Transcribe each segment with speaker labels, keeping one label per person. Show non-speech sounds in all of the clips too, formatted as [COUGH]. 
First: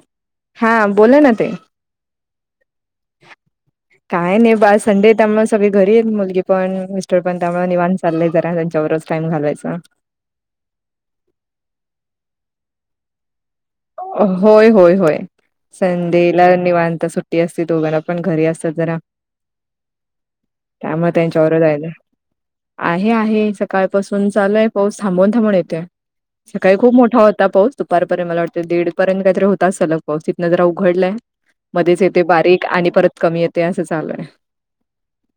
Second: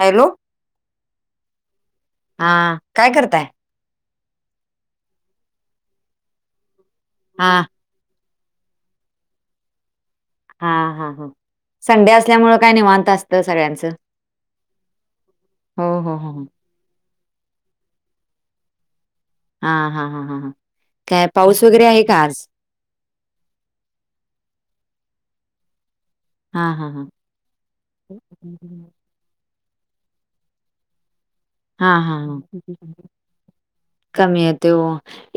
Speaker 1: Hello!
Speaker 2: हा बोले ना ते
Speaker 1: हा काय करताय
Speaker 2: काय नाही बास संडे त्यामुळे सगळे घरी मुलगी पण मिस्टर पण
Speaker 1: हा
Speaker 2: त्यामु निण ' चाललाय जरा त्यांच्यावरज टाम घालायच.
Speaker 1: हा हा हा संडे असल्यामुळें काय निवांत असतं सगळ्यांचं.
Speaker 2: होय होय होय
Speaker 1: हो हो हो हो
Speaker 2: संडेला निवांता सुट. असते दोघांना पण घरी असतात जरा.
Speaker 1: हा हा हां ह ह
Speaker 2: त्यामुळे
Speaker 1: काय
Speaker 2: त्यांच्यावर
Speaker 1: पाऊस वगैरे
Speaker 2: जायला
Speaker 1: आहे का आज.
Speaker 2: आहे आहे सकाळपसून चालूय पाऊस थांबून थांबून येतोय.
Speaker 1: हा
Speaker 2: सकाळी
Speaker 1: हा
Speaker 2: खूप
Speaker 1: हा
Speaker 2: मोठा होता पाऊस दुपारपर्यंत मला वाटते दीड. र्यंत काहीतरी होताच सलग पावसतं जरा उघडलंय.
Speaker 1: हा हा हा.
Speaker 2: कमी येते असं चाल.
Speaker 1: कमी येत हो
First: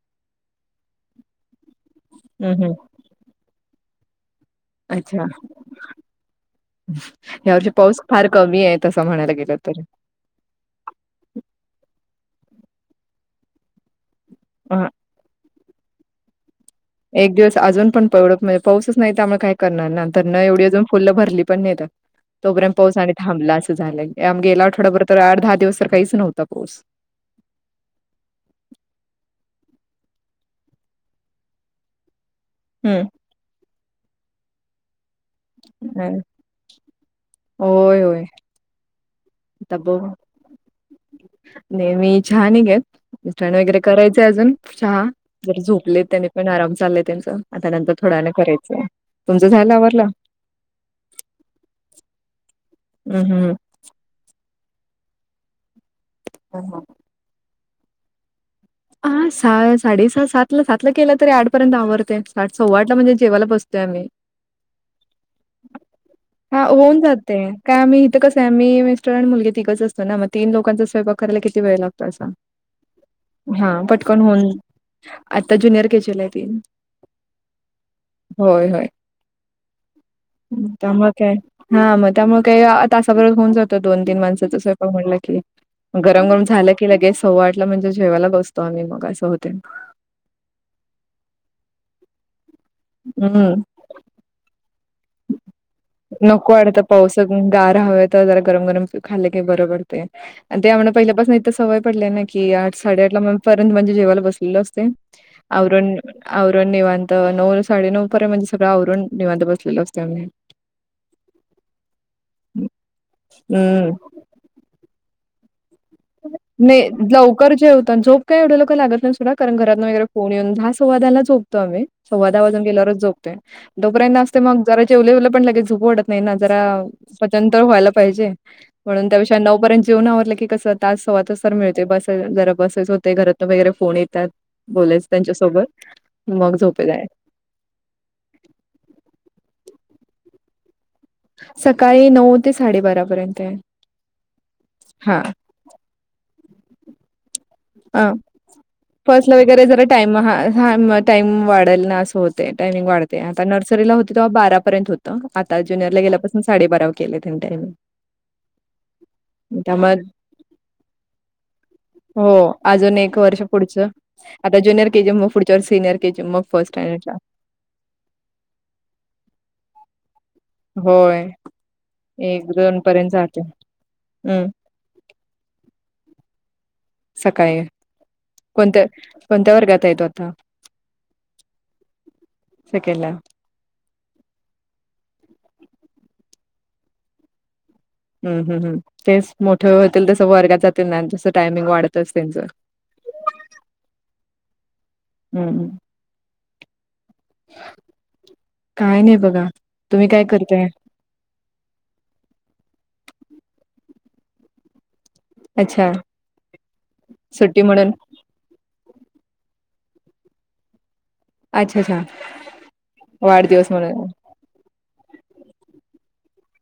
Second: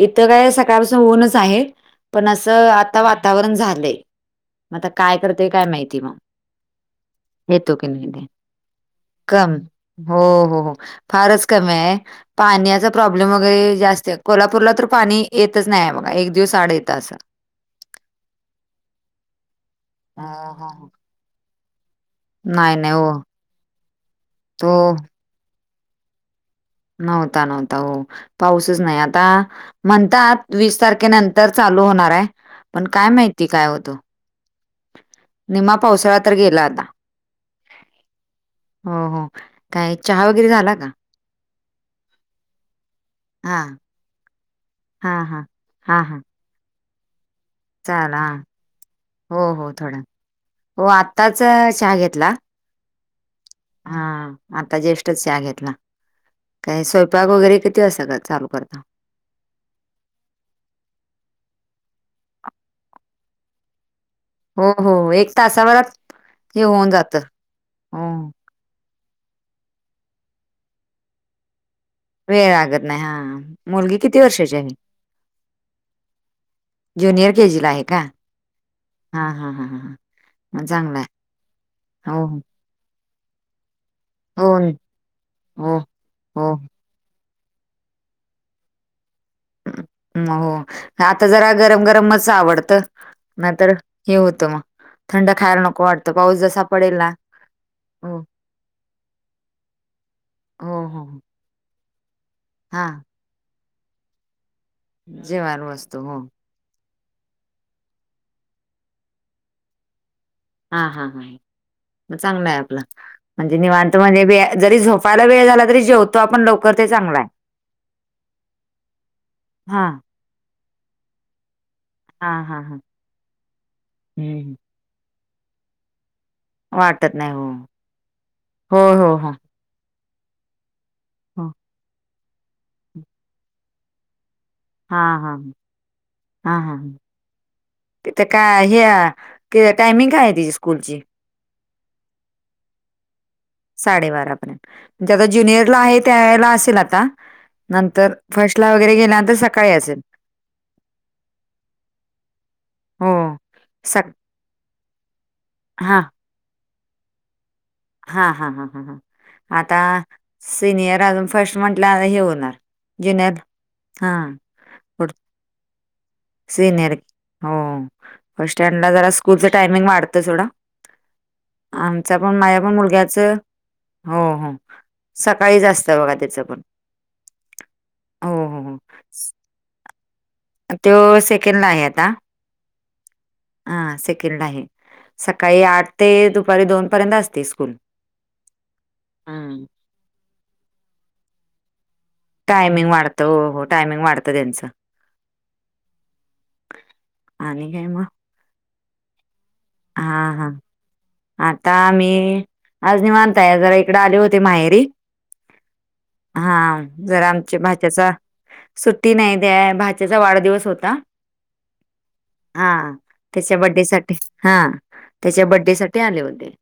Speaker 1: इथं काय सकाळपासून ऊनच आहे. पण
Speaker 2: हम्म
Speaker 1: असं
Speaker 2: हम्म
Speaker 1: आता वातावरण झालंय मता काय करतेय काय माहिती मग.
Speaker 2: यावरची
Speaker 1: येतो की
Speaker 2: पाऊस
Speaker 1: नाही ते
Speaker 2: फार कमी आहे असं म्हणायला
Speaker 1: कम
Speaker 2: गेलं तर.
Speaker 1: हो हो हो फारच कमी आहे पाण्याचा प्रॉब्लेम वगैरे जास्त. कोल्हापूरला तर पाणी येतच नाही बघा एक दिवस साड येत.
Speaker 2: एक दिवस अजून पण पवळत म्हणजे पाऊसच नाही त्यामुळे काय करणार.
Speaker 1: हा
Speaker 2: तर ना
Speaker 1: हा.
Speaker 2: एवढी अजून
Speaker 1: हा.
Speaker 2: फुल भरली पण नाहीेत. तोपर्यंत
Speaker 1: नाही नाही
Speaker 2: पाऊस
Speaker 1: हो
Speaker 2: आणि थांबला असं झालंय आ गेला
Speaker 1: तो
Speaker 2: आठवड्याभर तर आठ दहा दिवस तर काहीच नव्हता पाऊस.
Speaker 1: नव्हता नव्हता हो पाऊसच नाही आता. म्हणतात वीस तारखेनंतर चालू होणार आहे पण
Speaker 2: हम्म.
Speaker 1: काय माहिती काय होतो. निमा पावसाळा तर गेला आता
Speaker 2: होय होय
Speaker 1: हो हो.
Speaker 2: आता
Speaker 1: काय
Speaker 2: बघू
Speaker 1: चहा वगैरे झाला का.
Speaker 2: नेहमी चहा निघेतण
Speaker 1: हा
Speaker 2: वगैरे करायचेंय अजून चहा.
Speaker 1: हा हा.
Speaker 2: जर
Speaker 1: हा
Speaker 2: झोपले
Speaker 1: हा
Speaker 2: त्यानी पण आराम झालाय त्यांच. आता नंतर
Speaker 1: चाल
Speaker 2: थोड्या
Speaker 1: हा
Speaker 2: न करायचंय तुमचं
Speaker 1: हो हो
Speaker 2: झालं
Speaker 1: थोडा
Speaker 2: आवरलं.
Speaker 1: हो आत्ताच चहा घेतला.
Speaker 2: हम् हम्!
Speaker 1: हा आता ज्येष्ठच च घेतला काही सोप. ग वगैरे किती असा का लू करत.
Speaker 2: हा सा साडे स सात ला सातला केलं तरी आठपर्यंत आवडते सव्वाठ ला म्हणजे जेवायला बसतोय आम्ही.
Speaker 1: हो हो एक तासाभरात हे
Speaker 2: हा होऊन
Speaker 1: जात
Speaker 2: जाते काय आम्ही इथं
Speaker 1: हो.
Speaker 2: कस. मीेस्टॉरं मुलग तगिकच असतो ना मग तन लोकांचा स्यंपा करायला कि वेळ लागतो.
Speaker 1: वेळगत नाही हा.
Speaker 2: हा
Speaker 1: मुलगी किती
Speaker 2: पटकन होऊन
Speaker 1: वर्षाची आहे.
Speaker 2: आता ज्युनियर केचेल त
Speaker 1: ज्युनियर के जीला आहे का हा हा ह
Speaker 2: तमुळे काय हा मग
Speaker 1: हो,
Speaker 2: तमुळे काय तासाबरो होऊन जात दोन तीन
Speaker 1: हो,
Speaker 2: माणसं स्वय म्हटलं की
Speaker 1: हो,
Speaker 2: गरम गरम
Speaker 1: हो,
Speaker 2: झालं क लगे सव् आठला म्हणजे जेवायला बसतो आम्ही मगा सहते
Speaker 1: हो आता जरा गरम गरम म आवडतं नाही
Speaker 2: हम्म
Speaker 1: तर हे होतं मग थंड खायला नको वाटतं. पाऊस
Speaker 2: नको
Speaker 1: जसा
Speaker 2: वाढता
Speaker 1: पडेल
Speaker 2: पाऊस
Speaker 1: ना
Speaker 2: गार हव
Speaker 1: हो,
Speaker 2: तर जरा गरम गरम खाल्लं कि बरं पडते आणि
Speaker 1: हो,
Speaker 2: त्यामुळे
Speaker 1: हो.
Speaker 2: पहिल्यापासून इथ सवय पडलाय ना की आठ
Speaker 1: हां,
Speaker 2: साडेआठ लार्ंत म्हणजे जेवाला बसलेलो असतो [INAUDIBLE]
Speaker 1: जेवायला
Speaker 2: अण
Speaker 1: बसतो. हो.
Speaker 2: निवांत नऊ साडे नऊ पर्यंत म्हणजे सगळं वरुण निवांत बसलेलं असत
Speaker 1: हा हा हा चांगलं आहे आपलं म्हणजे निवांत
Speaker 2: हम्म
Speaker 1: म्हणे बी जरी झोपायला वेळ झाला तरी जेवतो आपण लवकर
Speaker 2: नाही
Speaker 1: ते चांगलं आहे.
Speaker 2: लवकर जे होत झोप काय एवढं लोक लागत नाही सुद्धा कारण घरात
Speaker 1: हां,
Speaker 2: वगैरे कोण येऊन दहा सव्वादाला झोपतो आम्ही सव्वादा
Speaker 1: हां, हां,
Speaker 2: वाजून
Speaker 1: हां.
Speaker 2: गल्यावरच झोपतेो तोपर्यंत असते
Speaker 1: हं.
Speaker 2: मग. वले पणगे झपड. नाही ना जरा
Speaker 1: वाटत नाही. हो.
Speaker 2: स्वतंत व्हायला पाहिजे
Speaker 1: हो,
Speaker 2: म्हणून
Speaker 1: हो, हो.
Speaker 2: त्याविषयी नऊ पर्यंत जेवन आवरलं की कसं. तास स्वातच
Speaker 1: हो.
Speaker 2: तर मिळते बसे जरा बसेच होते घरातन वगैरे फोन येतात बोलेयच
Speaker 1: हां, हां,
Speaker 2: त्यांच्यासोबत. मग झोपेलाय.
Speaker 1: ि ते काय हे टायमिंग काय आहे तिची स्कूलची,
Speaker 2: सकाळी नऊ ते साडेबारापर्यंत आहे
Speaker 1: साडेबारा पर्यंत
Speaker 2: हा.
Speaker 1: आता जुनियरला आहे त्याला असेल आता
Speaker 2: हा.
Speaker 1: नंतर फर्स्टला वगैरे गेल्यानंतर
Speaker 2: फर्स्टला वगैरे
Speaker 1: सकाळी
Speaker 2: जरा
Speaker 1: असेल.
Speaker 2: टाइम हा हा टाइम वाढेल ना असं होते टाइमिंग
Speaker 1: हो
Speaker 2: वाढते आता नर्सरीला
Speaker 1: स
Speaker 2: होती तेव्हा बारापर्यंत होते. आता ज्युनियर
Speaker 1: हा
Speaker 2: ला गेल्यापासून साडे बारा केलं त्यां टामिंग,
Speaker 1: हा हा हा ह ह आता सिनियर अजून फर्स्ट म्हटल्या हे
Speaker 2: हो
Speaker 1: होणार,
Speaker 2: अजून एक
Speaker 1: ज्युनियर
Speaker 2: वर्ष पुढचं
Speaker 1: हां
Speaker 2: आता ज्यनियर केजीम मग पुढच्या व सिनियर केजी मग फर्ट स,
Speaker 1: सिनियर हो फट स्टँडला जरा स्कूलचं टायमिंग वाढतं थोडा
Speaker 2: होय
Speaker 1: आमचा पण
Speaker 2: एक
Speaker 1: माझ्या पण
Speaker 2: दोन पर्यंत
Speaker 1: मुलग्याच
Speaker 2: जाते
Speaker 1: हो
Speaker 2: हम्म
Speaker 1: हो, सकाळी जास्त बघा त्याचं पण,
Speaker 2: सकाळी
Speaker 1: हो हो हो
Speaker 2: कोणत्या कोणत्या वर्गात येतो आता,
Speaker 1: तो सेकंडला आहे आता
Speaker 2: सेकंडला
Speaker 1: हा सेकंड आहे सकाळी आठ ते दुपारी दोन पर्यंत असते स्कूल,
Speaker 2: ह् ह तेच
Speaker 1: हं.
Speaker 2: मोठे होतील तस वर्गात जातील ना जसं टायमिंग वाढतच त्यांच,
Speaker 1: टायमिंग वाढतं हो हो टायमिंग वातं त्यांच,
Speaker 2: हम्
Speaker 1: आणि काय
Speaker 2: काय नाही बघा, तुम्ही
Speaker 1: हा
Speaker 2: काय
Speaker 1: हा
Speaker 2: करताय
Speaker 1: आता मी आज नि म्हनताय जरा इकडे आले होते माहेर,
Speaker 2: अच्छा
Speaker 1: हा जरा आमच्या
Speaker 2: सुट्टी म्हणून
Speaker 1: भाच्याचा, सुट्टी नाही द्या भाजचा वाढदिवस होता
Speaker 2: अच्छा अच्छा
Speaker 1: हा त्याच्या
Speaker 2: वाढदिवस म्हणून
Speaker 1: ब्डेसाठी हा त्याच्या बड्डे साठी आले होते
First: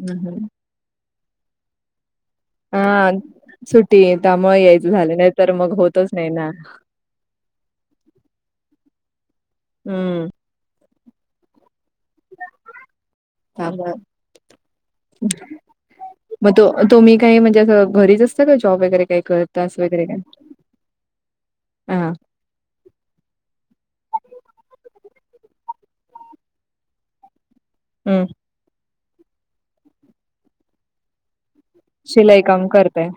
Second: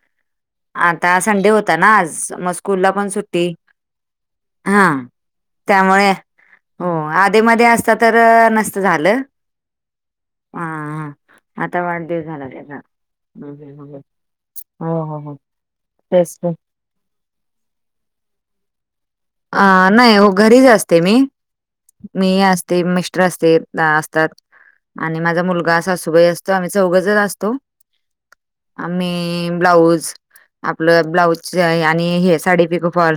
Speaker 2: हम् हम्
Speaker 1: आता संडे होता ना आज मस् ूल पण
Speaker 2: हा
Speaker 1: सुट्टी
Speaker 2: सुट्टी त्यामुळे
Speaker 1: हा
Speaker 2: यायचं झालं नाही तर मग होतच
Speaker 1: त्यामुळे
Speaker 2: नाही ना
Speaker 1: हो आ ध्ये मध्ये असत तर नसत झालं
Speaker 2: हम्म
Speaker 1: हा हा आता वाढदिव झाला त्याचा
Speaker 2: त्यामुळे
Speaker 1: हो हो हो तेच
Speaker 2: मग तो तुम्ही काही म्हणजे असं घरीच असतं का जॉब वगैरे काही करत
Speaker 1: अ नाही हो घरीच असते मी
Speaker 2: हा
Speaker 1: मी असते मिस्टर असते असतात आणि माझा मुलगा सासूबाई असतो आम्ही चौघ जर असतो
Speaker 2: हम्म
Speaker 1: आमही ब्लाऊज आपलं ब्लाऊज आणि हे
Speaker 2: शिलाई
Speaker 1: साडी
Speaker 2: काम
Speaker 1: पिको
Speaker 2: करताय
Speaker 1: फॉल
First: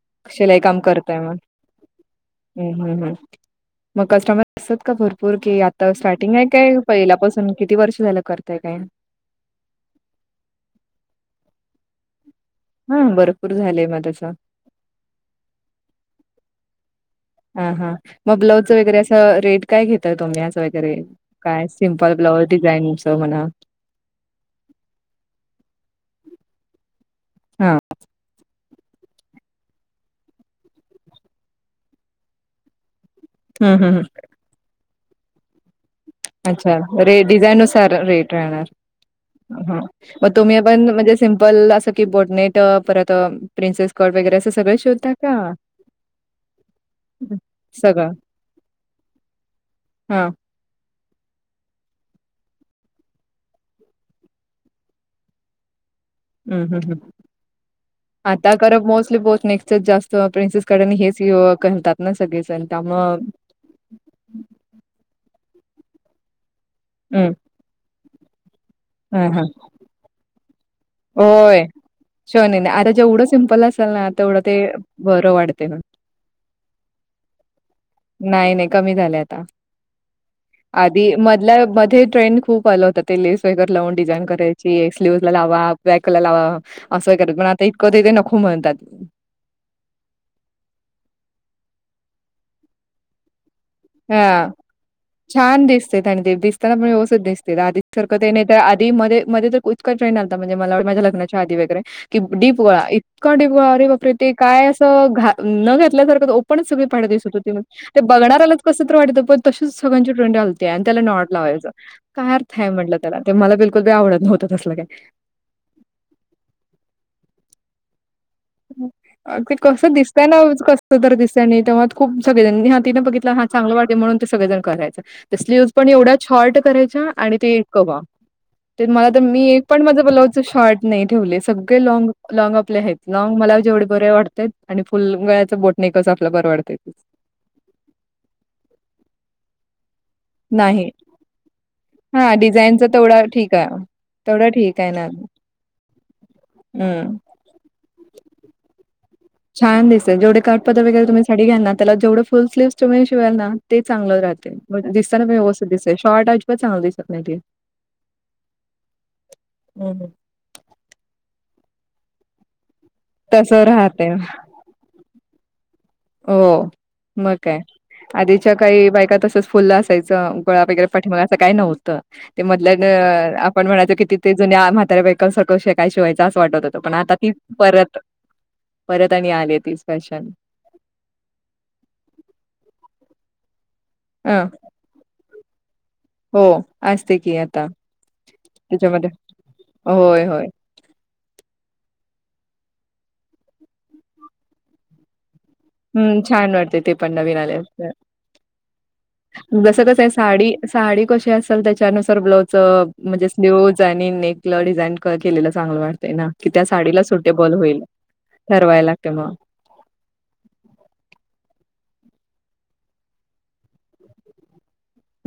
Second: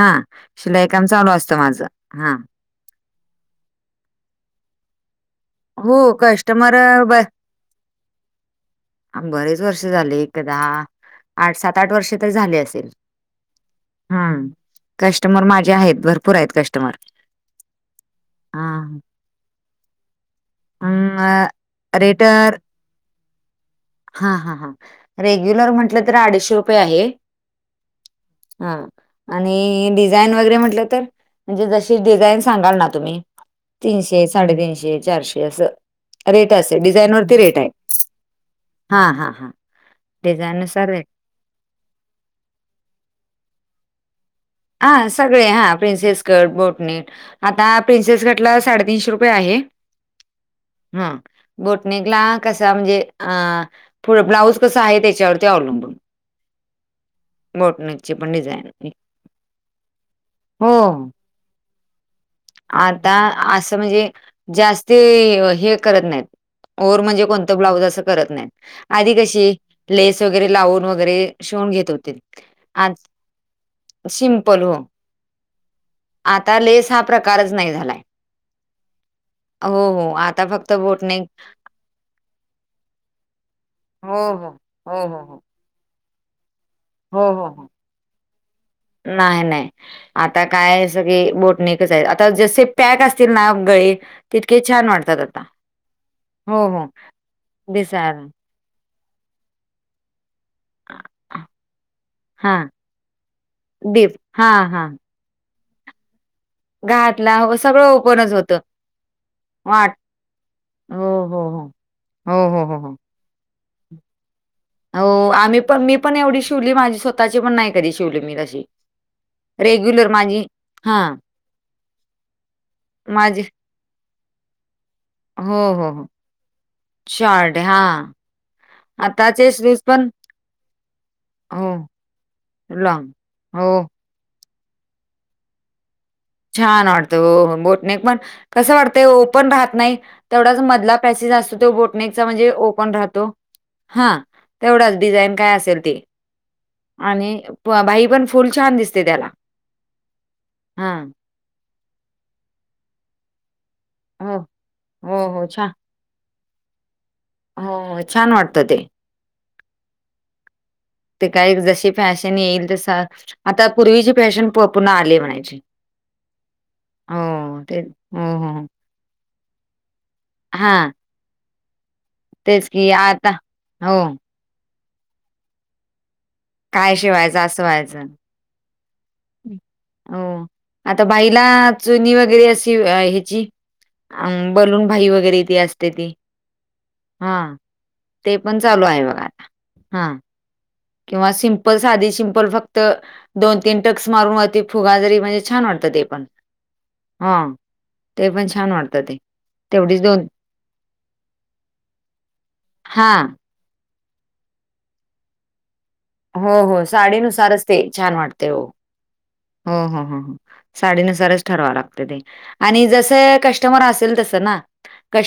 Speaker 1: हा
Speaker 2: शिलाई
Speaker 1: शिलाईकाम चालू असतं माझं. हा
Speaker 2: ह् हम ह मग कस्टमर असतात का भर पूर की आता
Speaker 1: हो
Speaker 2: स्टार्टिंग आहे
Speaker 1: कस्टमर
Speaker 2: काय पहिल्यापासून किती वर्ष झालं करताय काय
Speaker 1: आ बरेच वर्ष झाले एकदा आठ सात आठ वर्ष तर झाले.
Speaker 2: हा भरपूर झालंय मग तसं
Speaker 1: हम्म कस्टमर माझे आहेत. भरपूर आहेत कस्टमर.
Speaker 2: हा हा मग ब्लाउज वगैरे
Speaker 1: हा
Speaker 2: अस रेट काय घेत तुम्हीं आस वगैरे. काय
Speaker 1: अ
Speaker 2: सिम्पल ब्लाऊज,
Speaker 1: रेटर
Speaker 2: डिझाईनचं म्हणा.
Speaker 1: हा हा हां रेग्युलर म्हटलं तर आडीशे रुपये आहे.
Speaker 2: हा
Speaker 1: हा आणि डिझाईन वगैरे म्हटलं तर म्हणजे जशी डिझाईन सांगाल ना तुम्ही.
Speaker 2: हम्म हम्म हम्म
Speaker 1: तीनशे साडेतीनशे चारशे असं. रेट
Speaker 2: अच्छा
Speaker 1: असेल
Speaker 2: रे
Speaker 1: वरती रेट
Speaker 2: डिझाईन
Speaker 1: आहे
Speaker 2: नुसार रेट राहणार.
Speaker 1: हा हा हा
Speaker 2: मग तुम्ही पण
Speaker 1: डिझाईननुसार रेट
Speaker 2: म्हणजे सिमपल असं की बोडनेट परत प्रि्सॉडगैरे सग
Speaker 1: हा सगळे हा प्रिन्सेस गड बोटनेट
Speaker 2: हं.
Speaker 1: आता
Speaker 2: सगळं
Speaker 1: प्रिन्सेस घाटला, साडेतीनशे रुपये आहे.
Speaker 2: हां.
Speaker 1: ह बोटणी गला कसा म्हणजे अ पुढं ब्लाउज कसा आहे, त्याच्यावरती अवलंबून.
Speaker 2: हम् हम् ह्
Speaker 1: बोटनेकची पण
Speaker 2: आता कर
Speaker 1: डिझाईन
Speaker 2: मोस्टली बोट नेकच जास्त.
Speaker 1: हो
Speaker 2: प्रिन्सेसकडन हेच करतात ना सगळेच
Speaker 1: आता
Speaker 2: त्यामुळं
Speaker 1: असं म्हणजे जास्त हे करत नाही. ओर म्हणजे
Speaker 2: हं.
Speaker 1: कोणतं ब्लाउज अस करत नाही. आधी
Speaker 2: हां, हां.
Speaker 1: कशी लेस वगैरे लावून वगैरे
Speaker 2: होय.
Speaker 1: शोवून घेत होतीत आज.
Speaker 2: ल ना तेवढं ते बरं वाढतेय मग.
Speaker 1: आता लेस हा प्रकारच नाही झालाय.
Speaker 2: नाही नाही कमी झाले आता.
Speaker 1: हो आता फक्त
Speaker 2: आधी
Speaker 1: बोटनेक
Speaker 2: मधल्या मध्ये ट्रेंड खूप आलं होतं ते लेस वगैरे लावून
Speaker 1: हो
Speaker 2: डिझाईन
Speaker 1: हो
Speaker 2: करायची
Speaker 1: हो हो
Speaker 2: स्लीवज
Speaker 1: हो
Speaker 2: लावा. बॅकला लावा असं
Speaker 1: हो
Speaker 2: करा पण
Speaker 1: हो
Speaker 2: आता
Speaker 1: हो.
Speaker 2: इतकं ते नको म्हणतात.
Speaker 1: नाही नाही आता काय सगळी बोटनेटच आहे. आता जसे पॅक असतील ना गळे.
Speaker 2: हा
Speaker 1: तितके छान वाटतात आता
Speaker 2: छान दिसतं आणि ते
Speaker 1: हो
Speaker 2: दिसताना पण
Speaker 1: हो
Speaker 2: व्यवस्थित दिसते आधी सारखं
Speaker 1: दिसायला.
Speaker 2: नाही ते. तर आधी मध्ये मध्ये तर इतका ट्रेड आलथा. म्हणजे मला माझ्या लग्नाच्या आधी वगैरे कि
Speaker 1: हा
Speaker 2: डीप गोळा इतका डीपगोळा रे बापरे
Speaker 1: डीप
Speaker 2: ते
Speaker 1: हा
Speaker 2: काय
Speaker 1: हा.
Speaker 2: असं घ न घातल्यासारखं. पण सगळी पाट दिसत
Speaker 1: घातला हो
Speaker 2: होती.
Speaker 1: सगळं
Speaker 2: ते
Speaker 1: ओपनच होतं
Speaker 2: बघणाऱ्यालाच. विचित्र वाटत होतं पण तच
Speaker 1: वाट
Speaker 2: सगळ्यांची ट्रेंड आलथीया. आणि त्याला
Speaker 1: हो
Speaker 2: नॉड
Speaker 1: हो
Speaker 2: लावायं
Speaker 1: हो
Speaker 2: काय
Speaker 1: हो
Speaker 2: अर्थ
Speaker 1: हो
Speaker 2: आहे
Speaker 1: हो हो.
Speaker 2: म्हटलं. ते मला बिकुल आवडत नव्हतं. तसलं काय.
Speaker 1: हो आम्ही पण मी पण एवढी शिवली. माझी स्वतःची पण नाही कधी, शिवली मी तशी.
Speaker 2: अ, ते कसं
Speaker 1: रेग्युलर
Speaker 2: दिसतय ना
Speaker 1: माझी हा
Speaker 2: कसं तर दिसतय आणि तेव्हा खूप सगळेनी हा तिनं बघितलं
Speaker 1: माझी
Speaker 2: हा चांगलं वाटेल म्हणून. सगळे जण करायच
Speaker 1: हो
Speaker 2: स्ल्यूज पण
Speaker 1: हो हो
Speaker 2: एवढा शॉर्ट करायचा आणि
Speaker 1: शॉर्ट
Speaker 2: ते
Speaker 1: हा
Speaker 2: कवा. ते मला तर मी
Speaker 1: आताचे
Speaker 2: एक
Speaker 1: शूज
Speaker 2: पण माझं ब्लाऊज शॉर्ट नाही ठेवले.
Speaker 1: हो
Speaker 2: सगळे लॉंग लॉंग आपले आहेत.
Speaker 1: लॉंग
Speaker 2: ना मग मला
Speaker 1: हो
Speaker 2: जेवढे बरे वाटतंय आणि फुल गळ्याचं बोट नेकच आपलं बरे वाटतंय
Speaker 1: छान
Speaker 2: ते.
Speaker 1: वाटतं हो बोटनेक पण कसं वाटतंय. पण राहत नाही. तेवढाच
Speaker 2: नाही
Speaker 1: मधला पॅसेस असतो तो बोटनेकचा
Speaker 2: हा
Speaker 1: म्हणजे
Speaker 2: डिझाईनचा
Speaker 1: ओपन
Speaker 2: तेवढा
Speaker 1: राहतो
Speaker 2: ठीक आहे
Speaker 1: हा.
Speaker 2: तेवढा ठीक आहे
Speaker 1: तेवढंच
Speaker 2: ना
Speaker 1: डिझाईन काय असेल ते
Speaker 2: हम्म
Speaker 1: आणि भाई पण फुल छान दिसते त्याला.
Speaker 2: छान दिसल. जवढे काटपदर
Speaker 1: हा
Speaker 2: वगैरे तुम्ही साडी घ्याल ना त्याला जेवढे फुल स्लीव्हस तु्ही शिवाय ना. ते चांगलं
Speaker 1: हो
Speaker 2: राहते दिसताना
Speaker 1: हो,
Speaker 2: पण
Speaker 1: हो.
Speaker 2: व्यवस्थित
Speaker 1: छा
Speaker 2: दिसतंय शॉर्ट अजिबात चांगलं दिसत नाही ते.
Speaker 1: हो, हो. छान वाटतं ते
Speaker 2: हम्
Speaker 1: ते काय जशी फॅशन येईल तस
Speaker 2: तसं
Speaker 1: आता
Speaker 2: राहते
Speaker 1: पूर्वीची फॅशन पुर्ण आले म्हणायची.
Speaker 2: हो. मग काय
Speaker 1: हो, ते हो, हो,
Speaker 2: आधीच्या
Speaker 1: हो.
Speaker 2: काही बायका, तसच फुलला गोळा वगैरे
Speaker 1: हां,
Speaker 2: पव असं काही नव्हतं ते मध
Speaker 1: तेच की आता
Speaker 2: आपण म्हणायचो
Speaker 1: हो,
Speaker 2: कि ते जुन्या म्हातार्या वहेकल सारख शेय शिवायं असं वाटत होतं पण
Speaker 1: काय
Speaker 2: आता ती
Speaker 1: शिवायचं असं
Speaker 2: परत
Speaker 1: व्हायचं.
Speaker 2: परत आणि आली ती स्पॅशन
Speaker 1: हो. आता भाईला चुनी वगैरे अशी ह्याची अ बलून भाई वगैरे ते असते ते ती
Speaker 2: हो असते
Speaker 1: हा
Speaker 2: की आता
Speaker 1: ते पण चालू आहे
Speaker 2: त्याच्यामध्ये
Speaker 1: बघा आता हा
Speaker 2: होय होय.
Speaker 1: किंवा सिंपल साधी सिंपल फक्त दोन तीन टक्स मारून वती फुगा जरी म्हणजे छान वाट
Speaker 2: हम् छान वाटते ते पण नवीन आले अस
Speaker 1: ते पण छान वाटतं ते
Speaker 2: जसं
Speaker 1: तेवढीच
Speaker 2: कसं आहे साडी साडी कशी असेल त्याच्यानुसार ब्लाऊज
Speaker 1: हां.
Speaker 2: म्हणजे स्लीवज नेकल डिझाईन क केलेलं चांगलं वाटतं ना कि
Speaker 1: हो,
Speaker 2: त्या
Speaker 1: हो.
Speaker 2: साडीला सुटेबल
Speaker 1: साडीनुसारच
Speaker 2: होईल ठरवाय लागते मग
Speaker 1: हा हा हा हा साडीनुसारच ठरवा लागत ते आणि जसं कस्टमर असेल तसं ना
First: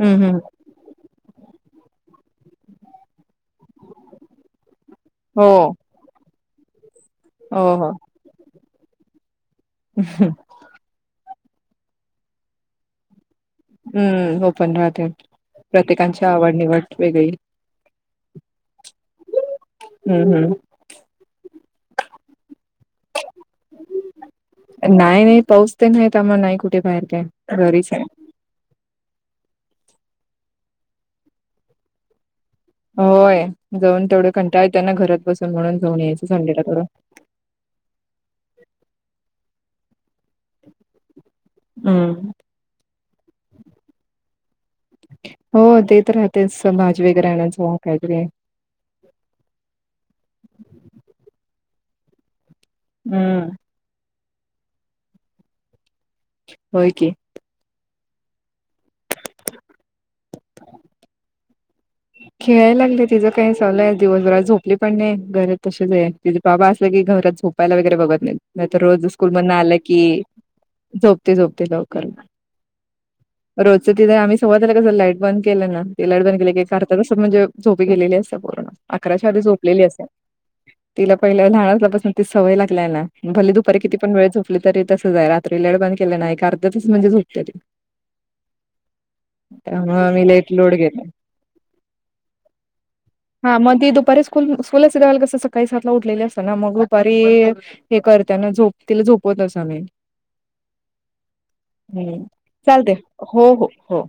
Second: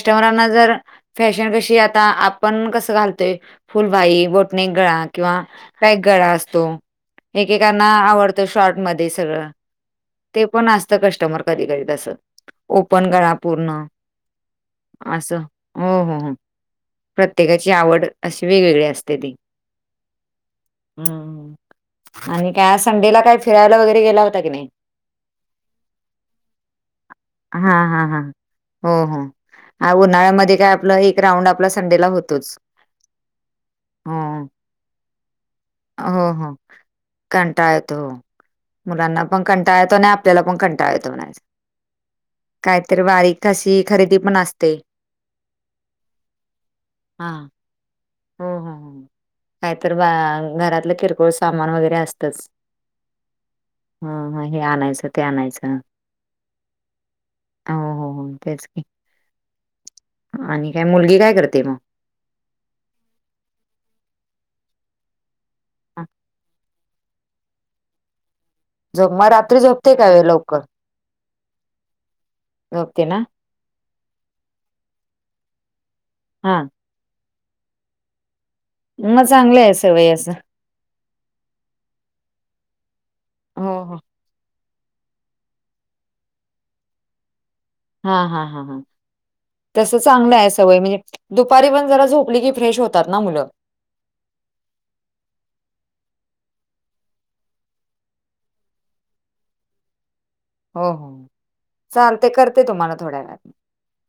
Speaker 2: हम्म हम्म
Speaker 1: जर फॅशन कशी आता आपण कसं घालतोय फुलबाई बोटणेक गळा किंवा
Speaker 2: हो
Speaker 1: पॅकगळा असतो
Speaker 2: हो
Speaker 1: एकेकांना
Speaker 2: हो
Speaker 1: आवडतो शॉर्टमध्येध्ये सगळं
Speaker 2: ह ह
Speaker 1: ते पण असस्त कस्टमर कधी कधी तसं ओपन कळा पूर्ण
Speaker 2: हम्म पण राहते
Speaker 1: असं. हो, हो,
Speaker 2: प्रत्येकांची
Speaker 1: हो.
Speaker 2: आवड निवड वेगळी
Speaker 1: प्रत्येकाची आवड अशी वेगवेगळी असते ती
Speaker 2: हम् हम्म
Speaker 1: हम्म आणि काय संडेला काय फिरायला वगैरे गेला होता की नाही
Speaker 2: नाही नाही पाोचते नाहीत आ मग नाही कुठे बाहेर काय
Speaker 1: हा
Speaker 2: घरीच
Speaker 1: हा हा. हो हो उन्हाळ्यामध्ये काय आपलं एक राऊंड आपला संडेला होतोच
Speaker 2: होय जाऊन
Speaker 1: हो.
Speaker 2: तेवढे कंटाळ त्यांना घरात बसून म्हणून जाऊन यायचं संडेला करडून
Speaker 1: घंटा येतो हो मुलांना पण कंटाळ येतो आणि आपल्याला पण कंटाळेतो म्हणायच
Speaker 2: हम्
Speaker 1: काहीतरी बारीक अशी खरेदी पण असते
Speaker 2: हो ते तर राहतेच भाजी वगैरे
Speaker 1: हां.
Speaker 2: आणण्याचं काहीतरीे
Speaker 1: हो हो हो काहीत बा घरातलं किरकोळ सामान वगैरे असतंच
Speaker 2: हम्म
Speaker 1: ह ह हे आणायचं ते आणायचं
Speaker 2: हो की
Speaker 1: हो हो हो तेच आणि काय मुलगी काय करते मग
Speaker 2: खेळाय लागले तिझं काही चगलंय दिवसभरात झोपली पण नाही घरेत तसेच
Speaker 1: अ
Speaker 2: आहे ति बाबा घरात झोपायला वगैरे बघत नाही नाही तर रोज
Speaker 1: झोप मग
Speaker 2: स्कूल मधून
Speaker 1: रात्री
Speaker 2: आलं
Speaker 1: झोपते का वे
Speaker 2: कि
Speaker 1: लवकर
Speaker 2: झोपते झोपते लवकर.
Speaker 1: झोपते ना
Speaker 2: रोजचं तिथे आम्ही सवत आला कस लाईट बंद केलं ना ते लाईट बंद केलं
Speaker 1: हा
Speaker 2: एक अर्धा. तसं म्हणजे झोपी गेलेली असे पूर्ण
Speaker 1: मग
Speaker 2: अकराच्या आधी
Speaker 1: चांगलं आहे
Speaker 2: झोपलेली असत्यात.
Speaker 1: सवय असं
Speaker 2: तिला पहिल्या लहान असल्या पासून ती सवय लागल्याना भले
Speaker 1: हो
Speaker 2: दुपारी किती
Speaker 1: हो.
Speaker 2: पण वेळ झोपली. तरी तसंच हाय रात्री लेईट बंद केलं नाही एक अर्ध्यातच म्हणजे झोपत्या ती.
Speaker 1: हा हा हा हा तस
Speaker 2: त्यामुळं मी
Speaker 1: चांगलं
Speaker 2: लई
Speaker 1: आहे
Speaker 2: लोड
Speaker 1: सवय
Speaker 2: घेते
Speaker 1: म्हणजे. दुपारी पण जरा झोपली की फ्रेश होतात ना मुलं.
Speaker 2: म ती दुपारी स्कूल स्कूलाचाला कसं सकाळी सात ला उठलेले असत ना मग दुपारी. हे करताना झोप तिला झोपवत असमी.
Speaker 1: हो हो
Speaker 2: हम्म
Speaker 1: चालते करते तुम्हाला
Speaker 2: चालते
Speaker 1: थोड्या वेळात
Speaker 2: हो हो हो.